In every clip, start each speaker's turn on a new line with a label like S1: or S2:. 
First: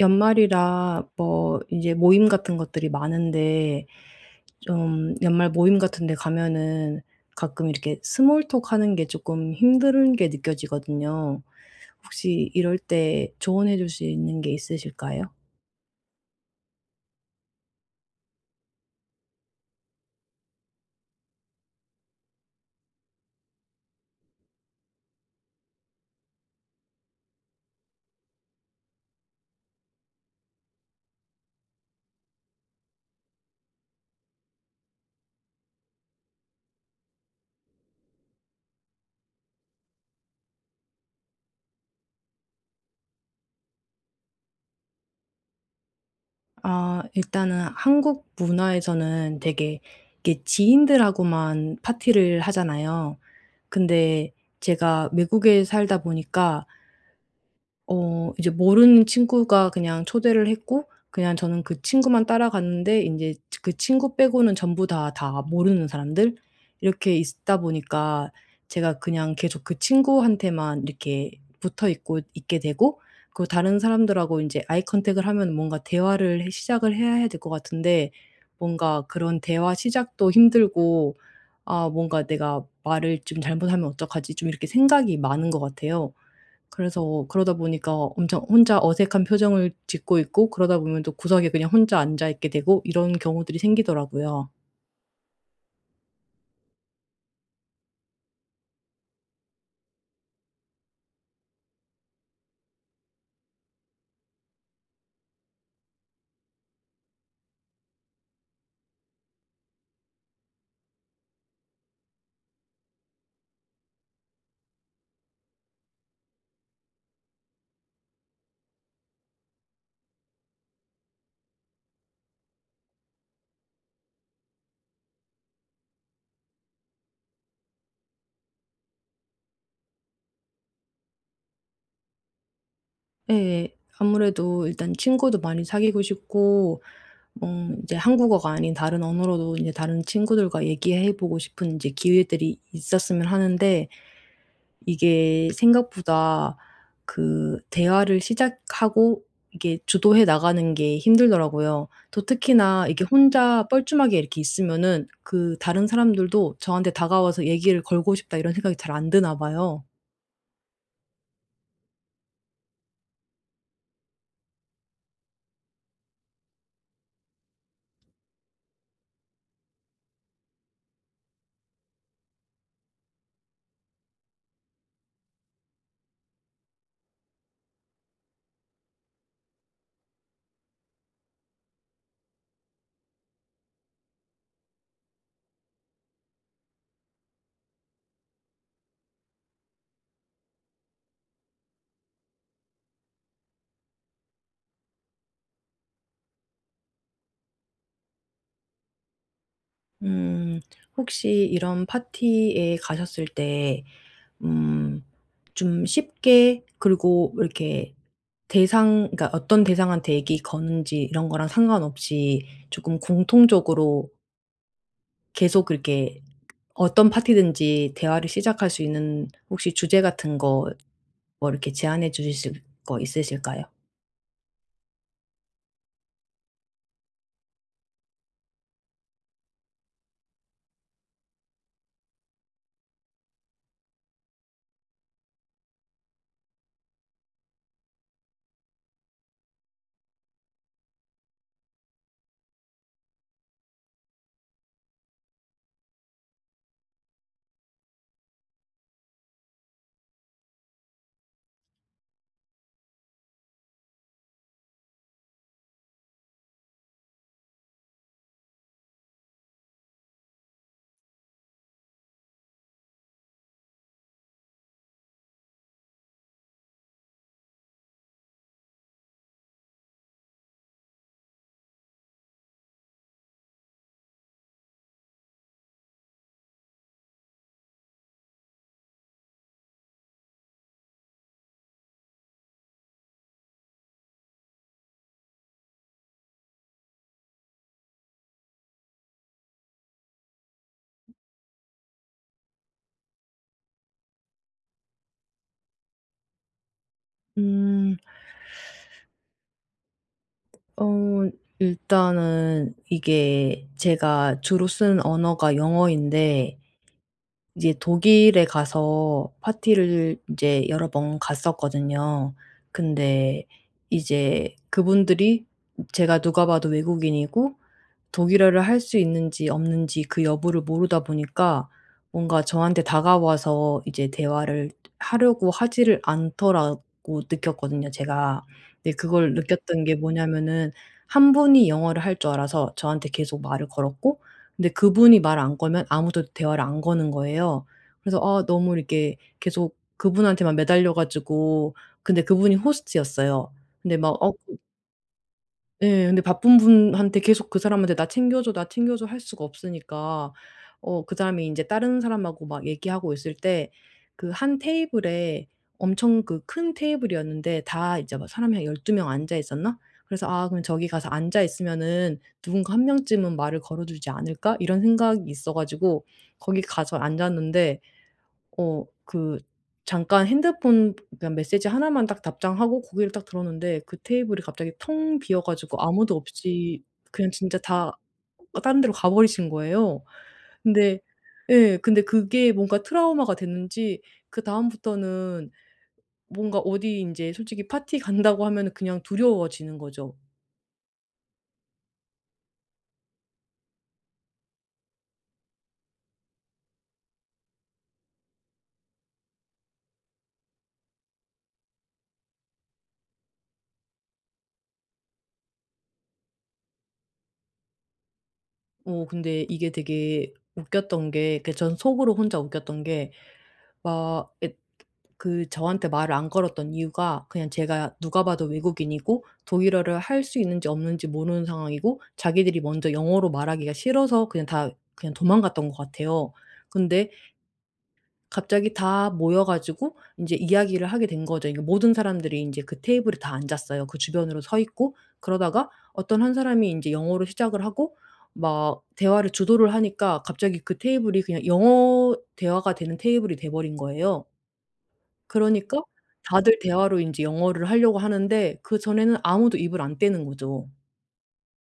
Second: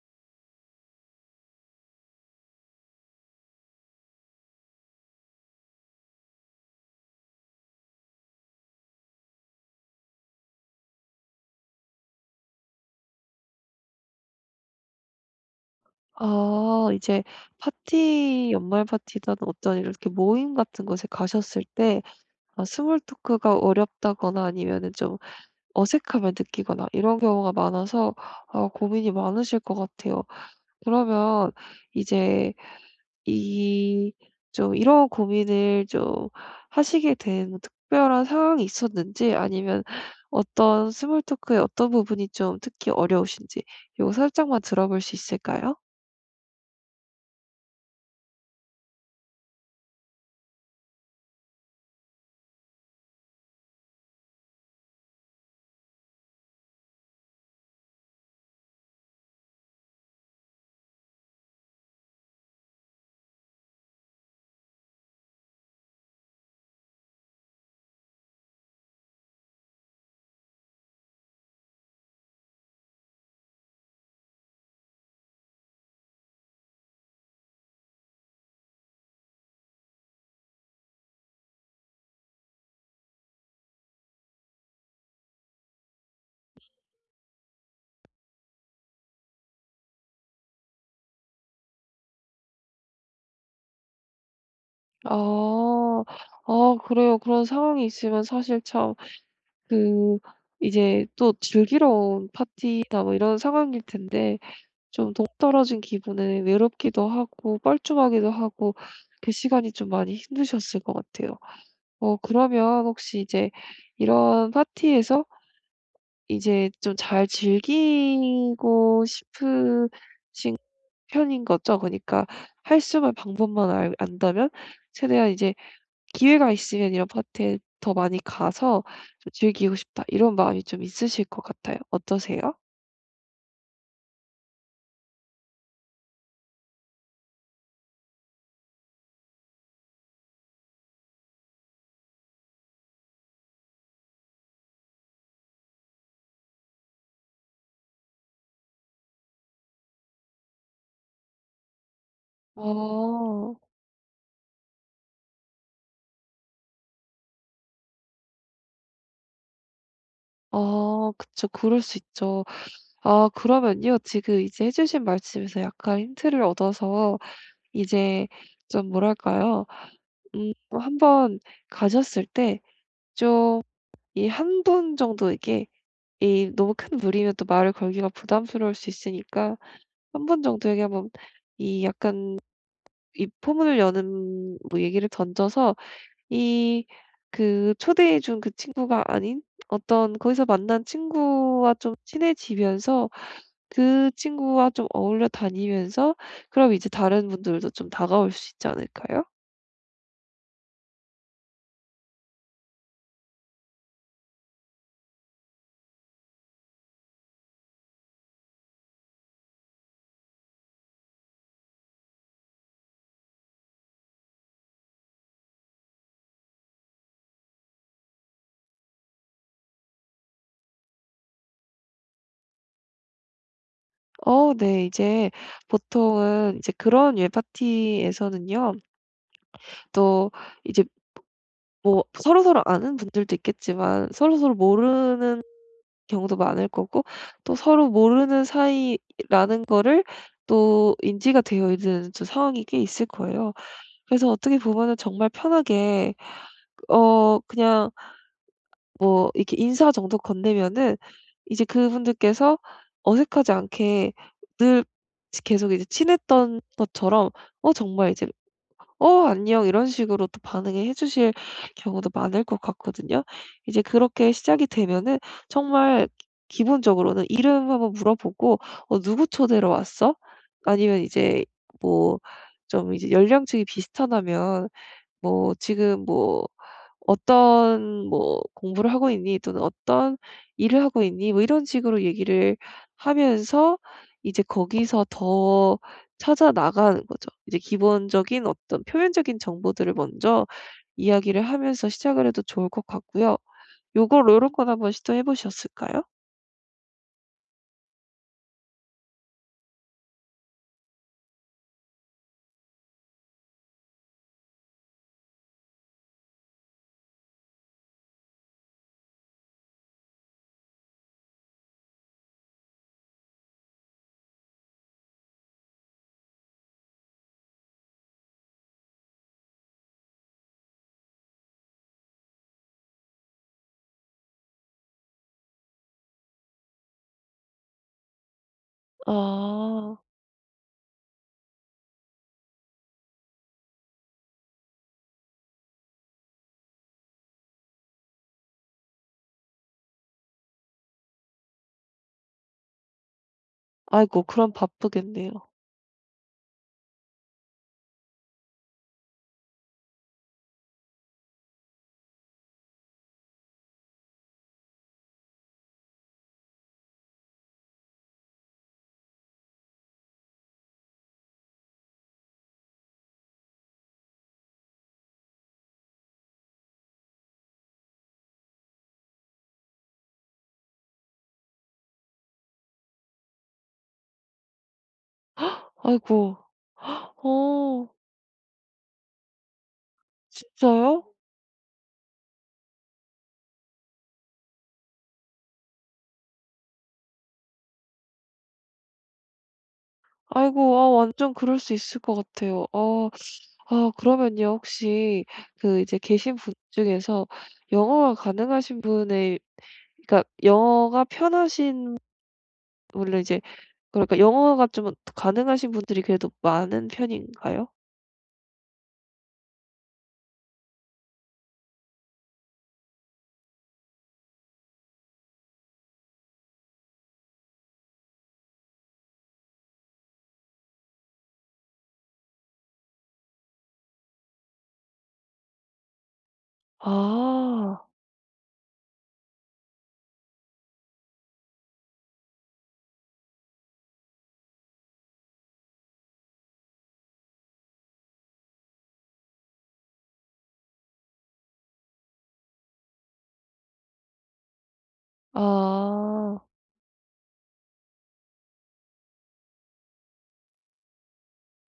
S1: 연말이라 뭐 이제 모임 같은 것들이 많은데, 좀 연말 모임 같은 데 가면은 가끔 이렇게 스몰 톡 하는 게 조금 힘든 게 느껴지거든요. 혹시 이럴 때 조언해 줄 수 있는 게 있으실까요?
S2: 아, 이제 파티, 연말 파티든 어떤 이렇게 모임 같은 곳에 가셨을 때, 아, 스몰 토크가 어렵다거나 아니면은 좀 어색함을 느끼거나 이런 경우가 많아서 아, 고민이 많으실 것 같아요. 그러면 이제 이 좀 이런 고민을 좀 하시게 된 특별한 상황이 있었는지, 아니면 어떤 스몰 토크의 어떤 부분이 좀 특히 어려우신지 요거 살짝만 들어볼 수 있을까요?
S1: 아 일단은 한국 문화에서는 되게 이게 지인들하고만 파티를 하잖아요. 근데 제가 외국에 살다 보니까 어 이제 모르는 친구가 그냥 초대를 했고, 그냥 저는 그 친구만 따라갔는데 인제 그 친구 빼고는 전부 다 모르는 사람들 이렇게 있다 보니까 제가 그냥 계속 그 친구한테만 이렇게 붙어 있고 있게 되고, 그 다른 사람들하고 인제 아이 컨택을 하면 뭔가 대화를 해 시작을 해야 될 것 같은데 뭔가 그런 대화 시작도 힘들고, '아 뭔가 내가 말을 좀 잘못하면 어떡하지?' 좀 이렇게 생각이 많은 것 같아요. 그래서 그러다 보니까 엄청 혼자 어색한 표정을 짓고 있고, 그러다 보면 또 구석에 그냥 혼자 앉아 있게 되고, 이런 경우들이 생기더라고요.
S2: 아. 아, 그래요. 그런 상황이 있으면 사실 참, 그, 이제 또 즐기러 온 파티나 뭐 이런 상황일 텐데 좀 동떨어진 기분에 외롭기도 하고 뻘쭘하기도 하고, 그 시간이 좀 많이 힘드셨을 것 같아요. 어, 그러면 혹시 이제 이런 파티에서 이제 좀 잘 즐기고 싶으신 편인 거죠? 그니까 러할수 있는 방법만 알 안다면, 최대한 이제 기회가 있으면 이런 파티에 더 많이 가서 좀 즐기고 싶다, 이런 마음이 좀 있으실 것 같아요. 어떠세요?
S1: 예. 아무래도 일단 친구도 많이 사귀고 싶고, 어 이제 한국어가 아닌 다른 언어로도 이제 다른 친구들과 얘기해 보고 싶은 이제 기회들이 있었으면 하는데, 이게 생각보다 그 대화를 시작하고 이게 주도해 나가는 게 힘들더라고요. 또 특히나 이게
S2: 아.
S1: 혼자 뻘쭘하게 이렇게 있으면은 그 다른 사람들도 저한테 다가와서 얘기를 걸고 싶다 이런 생각이 잘 안 드나 봐요.
S2: 아, 그쵸. 그럴 수 있죠. 아, 그러면요, 지금 이제 해 주신 말씀에서 약간 힌트를 얻어서 이제 좀, 뭐랄까요? 음, 한번 가셨을 때 좀, 이 한 분 정도에게, 이 너무 큰 무리면 또 말을 걸기가 부담스러울 수 있으니까 한 분 정도에게 한번, 이 약간, 이 포문을 여는 뭐 얘기를 던져서, 이 그 초대해 준 그 친구가 아닌 어떤 거기서 만난 친구와 좀 친해지면서, 그 친구와 좀 어울려 다니면서, 그럼 이제 다른 분들도 좀 다가올 수 있지 않을까요?
S1: 음 혹시 이런 파티에 가셨을 때 음 좀 쉽게, 그리고 이렇게 대상, 그러니까 어떤 대상한테 얘기 거는지 이런 거랑 상관없이 조금 공통적으로 계속 그렇게 어떤 파티든지 대화를 시작할 수 있는 혹시 주제 같은 거 뭐 이렇게 제안해 주실 거 있으실까요?
S2: 어, 네. 이제 보통은 이제 그런, 예, 파티에서는요, 또 이제 뭐, 서로서로 아는 분들도 있겠지만 서로서로 모르는 경우도 많을 거고, 또 서로 모르는 사이라는 거를 또 인지가 되어 있는 저, 상황이 꽤 있을 거예요. 그래서 어떻게 보면은 정말 편하게, 어, 그냥 뭐 이렇게 인사 정도 건네면은, 이제 그분들께서 어색하지 않게 늘 계속 이제 친했던 것처럼, 어, 정말 이제 "어, 안녕." 이런 식으로 또 반응해 주실 경우도 많을 것 같거든요. 이제 그렇게 시작이 되면은 정말 기본적으로는 이름 한번 물어보고 "어, 누구 초대로 왔어?", 아니면 이제 뭐 좀 이제 연령층이 비슷하다면 뭐 "지금 뭐", "어떤 뭐 공부를 하고 있니?" 또는 "어떤 일을 하고 있니?" 뭐 이런 식으로 얘기를 하면서 이제 거기서 더 찾아 나가는 거죠. 이제 기본적인 어떤 표면적인 정보들을 먼저 이야기를 하면서 시작을 해도 좋을 것 같고요. 요걸, 요런 건 한번 시도해 보셨을까요?
S1: 음. 어 일단은 이게 제가 주로 쓰는 언어가 영어인데 이제 독일에 가서 파티를 인제 여러 번 갔었거든요. 근데 이제 그분들이 제가 누가 봐도 외국인이고 독일어를 할 수 있는지 없는지 그 여부를 모르다 보니까 뭔가 저한테 다가와서 이제 대화를 하려고 하지를 않더라고 느꼈거든요 제가. 근데 그걸 느꼈던 게
S2: 아.
S1: 뭐냐면은, 한 분이 영어를 할 줄 알아서 저한테 계속 말을 걸었고, 근데 그분이 말을 안 걸면 아무도 대화를 안 거는 거예요. 그래서 아 너무 이렇게 계속 그분한테만 매달려 가지고, 근데 그분이 호스트였어요. 근데 막
S2: 아이고,
S1: 어
S2: 그럼 바쁘겠네요.
S1: 예. 근데 바쁜 분한테 계속 그 사람한테 "나 챙겨줘, 나 챙겨줘." 할 수가 없으니까, 어 그 사람이 인제 다른 사람하고 막 얘기하고 있을 때 그 한 테이블에, 엄청 그 큰 테이블이었는데, 다 이제 막 사람이 한 12명 앉아 있었나? 그래서 '아 그럼 저기 가서 앉아 있으면은 누군가 한 명쯤은 말을 걸어주지 않을까?' 이런 생각이 있어 가지고 거기 가서 앉았는데, 어 그 잠깐 핸드폰, 그러니까 메시지 하나만 딱 답장하고 고개를 딱 들었는데, 그 테이블이 갑자기 텅 비어 가지고 아무도
S2: 아이고.
S1: 없이 그냥 진짜
S2: 어,
S1: 다 다른 데로 가버리신 거예요. 근데
S2: 진짜요?
S1: 예, 근데 그게 뭔가 트라우마가 됐는지 그다음부터는 뭔가 어디 인제 솔직히 파티 간다고 하면은 그냥 두려워지는 거죠.
S2: 아이고, 아, 완전 그럴 수 있을 것 같아요. 어. 아, 그러면요, 혹시 그, 이제 계신 분 중에서 영어가 가능하신 분의, 그러니까 영어가 편하신, 원래 이제, 그러니까 영어가 좀 가능하신 분들이 그래도 많은 편인가요?
S1: 어 근데 이게 되게 웃겼던 게, 그 전 속으로 혼자 웃겼던 게, 막 예, 그 저한테 말을 안 걸었던 이유가 그냥 제가 누가 봐도 외국인이고 독일어를 할 수 있는지 없는지 모르는 상황이고, 자기들이 먼저 영어로 말하기가 싫어서 그냥 다 그냥 도망갔던 것 같아요. 근데
S2: 아.
S1: 갑자기 다 모여 가지고 인제 이야기를 하게 된 거죠. 이게 모든 사람들이 인제 그 테이블에 다 앉았어요. 그 주변으로 서 있고, 그러다가 어떤 한 사람이 인제 영어로 시작을 하고 막 대화를 주도를 하니까, 갑자기 그 테이블이 그냥 영어 대화가 되는 테이블이 돼 버린 거예요. 그러니까
S2: 아.
S1: 다들 대화로 인제 영어를 하려고 하는데, 그전에는 아무도 입을 안 떼는 거죠.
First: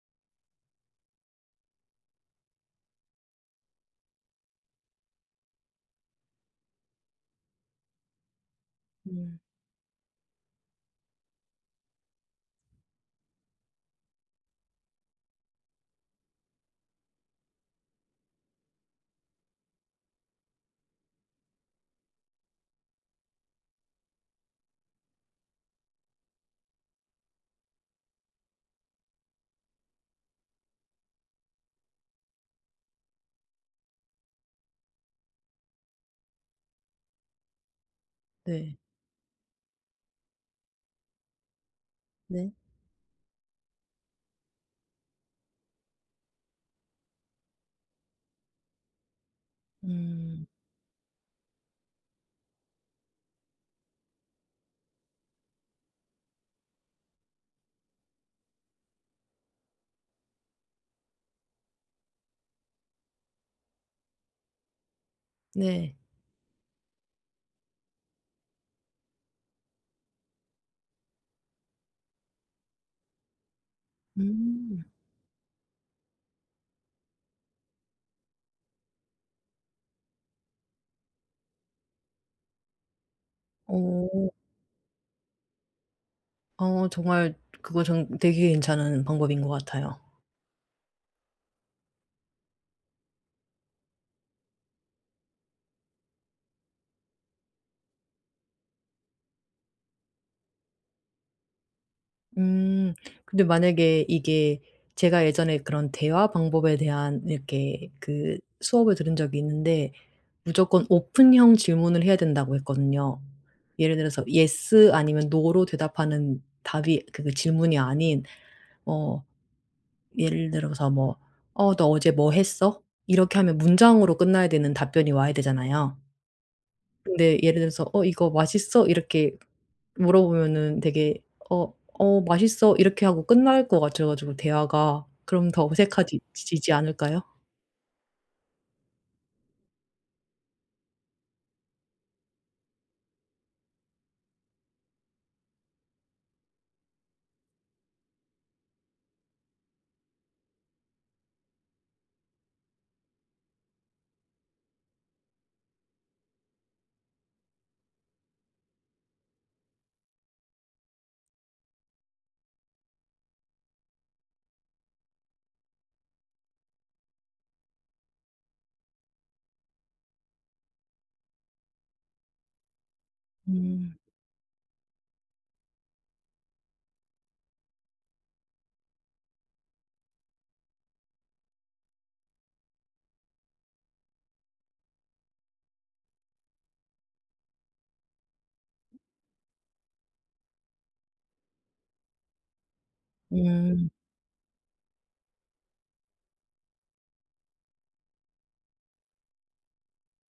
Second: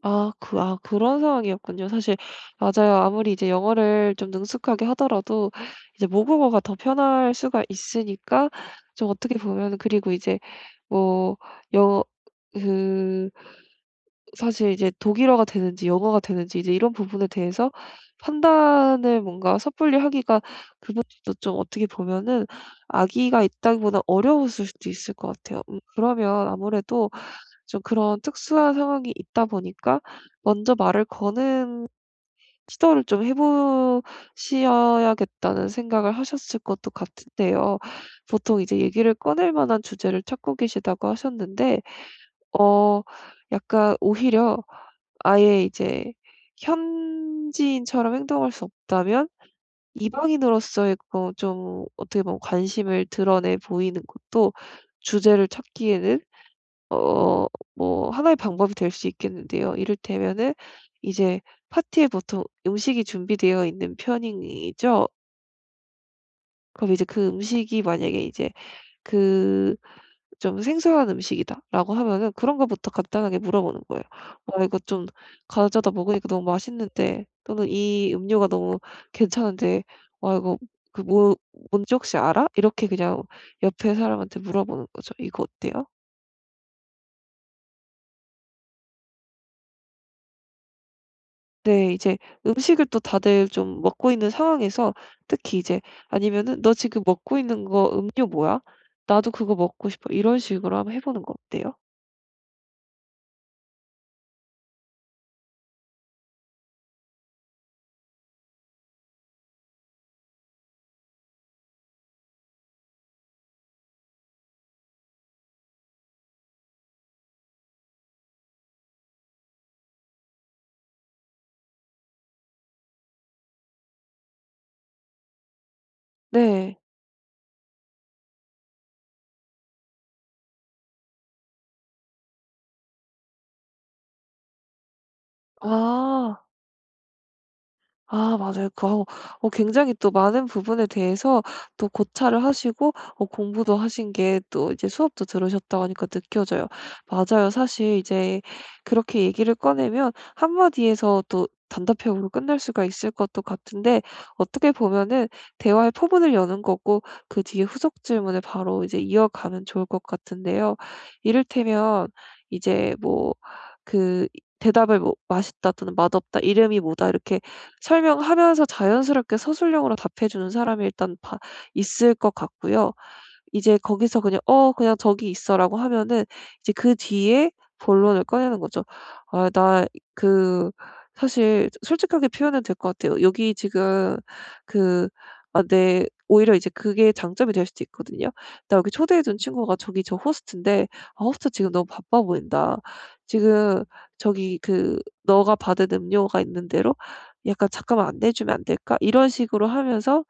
S2: 그런 상황이었군요. 사실, 맞아요. 아무리 이제 영어를 좀 능숙하게 하더라도 이제 모국어가 더 편할 수가 있으니까, 좀 어떻게
S1: 음.
S2: 보면, 그리고 이제 뭐, 영어 그 사실 이제 독일어가 되는지 영어가 되는지 이제 이런 부분에 대해서 판단을 뭔가 섣불리 하기가, 그것도 좀 어떻게 보면은 악의가 있다기보다 어려웠을 수도 있을 것 같아요. 음, 그러면 아무래도 좀 그런 특수한 상황이 있다 보니까 먼저 말을 거는 시도를 좀 해 보셔야겠다는 생각을 하셨을 것도 같은데요. 보통
S1: 네.
S2: 이제 얘기를 꺼낼 만한 주제를 찾고 계시다고 하셨는데,
S1: 네.
S2: 어, 약간 오히려 아예 이제 현지인처럼 행동할 수 없다면,
S1: 음.
S2: 이방인으로서의 그 좀 어떻게 보면 관심을 드러내 보이는 것도 주제를 찾기에는, 어, 뭐 하나의 방법이 될 수 있겠는데요. 이를테면은 이제, 파티에 보통 음식이 준비되어 있는 편이죠.
S1: 네.
S2: 그럼 이제 그 음식이 만약에 이제 그 좀 "생소한 음식이다."라고 하면은 그런 거부터 간단하게 물어보는 거예요. "와, 이거
S1: 음.
S2: 좀 가져다 먹으니까 너무 맛있는데." 또는 "이 음료가 너무 괜찮은데, 와, 이거 그 뭐 뭔지 혹시 알아?" 이렇게 그냥 옆에
S1: 어.
S2: 사람한테 물어보는 거죠. "이거 어때요?"
S1: 어 정말 그거 전 되게 괜찮은 방법인 것 같아요.
S2: 네. 이제 음식을 또 다들 좀 먹고 있는 상황에서 특히 이제, 아니면은 "너 지금 먹고 있는 거 음료 뭐야? 나도 그거 먹고 싶어." 이런 식으로 한번 해 보는 거 어때요?
S1: 음. 근데 만약에 이게, 제가 예전에 그런 대화 방법에 대한 이렇게 그 수업을 들은 적이 있는데, 무조건 오픈형 질문을 해야 된다고 했거든요. 예를 들어서 yes 아니면 no로 대답하는 답이, 그 질문이 아닌, 어 예를 들어서 뭐 "어 너 어제 뭐 했어?" 이렇게 하면 문장으로 끝나야 되는 답변이 와야 되잖아요.
S2: 네.
S1: 근데 예를 들어서 "어 이거 맛있어?" 이렇게 물어보면은 되게 "어 어 맛있어." 이렇게 하고 끝날 것 같아 가지고, 대화가 그럼 더 어색하지
S2: 아.
S1: 지지 않을까요?
S2: 아, 맞아요. 굉장히 또 많은 부분에 대해서 또 고찰을 하시고, 어, 공부도 하신 게, 또 이제 수업도 들으셨다고 하니까 느껴져요. 맞아요. 사실 이제 그렇게 얘기를 꺼내면 한마디에서 또 단답형으로 끝날 수가 있을 것도 같은데, 어떻게 보면은 대화의 포문을 여는 거고, 그 뒤에 후속 질문을 바로 이제 이어가면 좋을 것 같은데요. 이를테면 이제 뭐 그 대답을 뭐 "맛있다." 또는 "맛없다." "이름이 뭐다." 이렇게 설명하면서 자연스럽게 서술형으로 답해 주는 사람이 일단 바 있을 것 같고요. 이제
S1: 음.
S2: 거기서 그냥 "어, 그냥 저기 있어."라고 하면은 이제 그 뒤에 본론을 꺼내는 거죠. "아, 나 그", 사실 솔직하게 표현해도 될 것 같아요. "여기 지금 그", 아, 내, 오히려 이제 그게 장점이 될 수도 있거든요. "나 여기 초대해 준 친구가 저기 저 호스트인데, 아, 호스트 지금 너무 바빠 보인다. 지금
S1: 음.
S2: 저기 그, 너가 받은 음료가 있는 대로 약간 잠깐만 안내해 주면 안 될까?" 이런 식으로 하면서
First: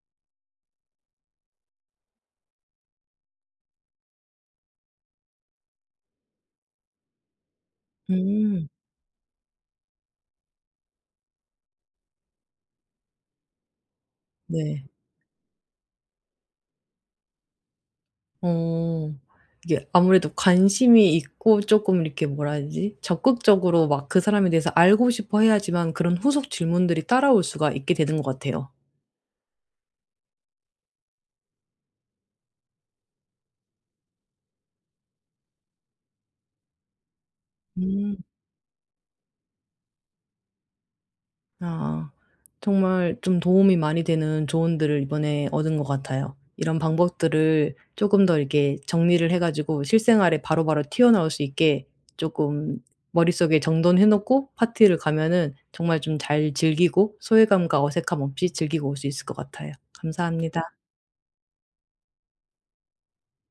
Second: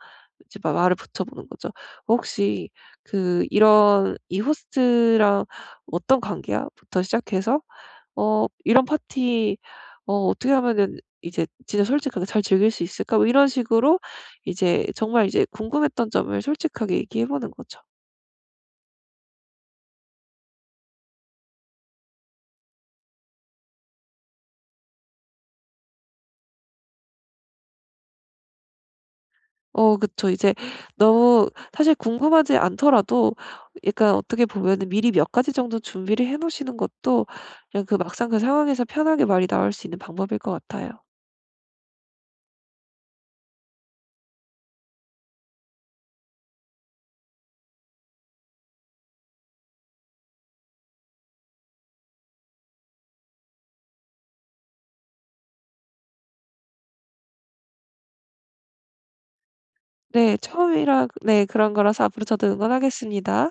S2: 이제 마 말을 붙여 보는 거죠. "혹시 그 이런", "이 호스트랑 어떤 관계야?"부터 시작해서, 어,
S1: 음.
S2: "이런 파티, 어, 어떻게 하면은 이제 진짜 솔직하게 잘 즐길 수 있을까?" 뭐 이런 식으로
S1: 네.
S2: 이제 정말 이제 궁금했던 점을 솔직하게 얘기해 보는 거죠.
S1: 어. 이게 아무래도 관심이 있고 쪼끔 이렇게, 뭐라 해야 되지? 적극적으로 막 그 사람에 대해서 알고 싶어 해야지만 그런 후속 질문들이 따라올 수가 있게 되는 것 같아요.
S2: 어, 그쵸. 이제 너무 사실 궁금하지 않더라도 약간 어떻게 보면은 미리 몇 가지 정도 준비를 해 놓으시는 것도 그냥 그
S1: 음.
S2: 막상 그 상황에서 편하게 말이 나올 수 있는 방법일 것 같아요.
S1: 아. 정말 좀 도움이 많이 되는 조언들을 이번에 얻은 것 같아요. 이런 방법들을 조금 더 이렇게 정리를 해 가지고 실생활에 바로바로 튀어나올 수 있게 조금 머릿속에 정돈해 놓고 파티를 가면은 정말 좀 잘 즐기고 소외감과 어색함 없이 즐기고 올 수 있을 것 같아요.
S2: 네.
S1: 감사합니다.
S2: 처음이라 네 그런 거라서 앞으로 저도 응원하겠습니다.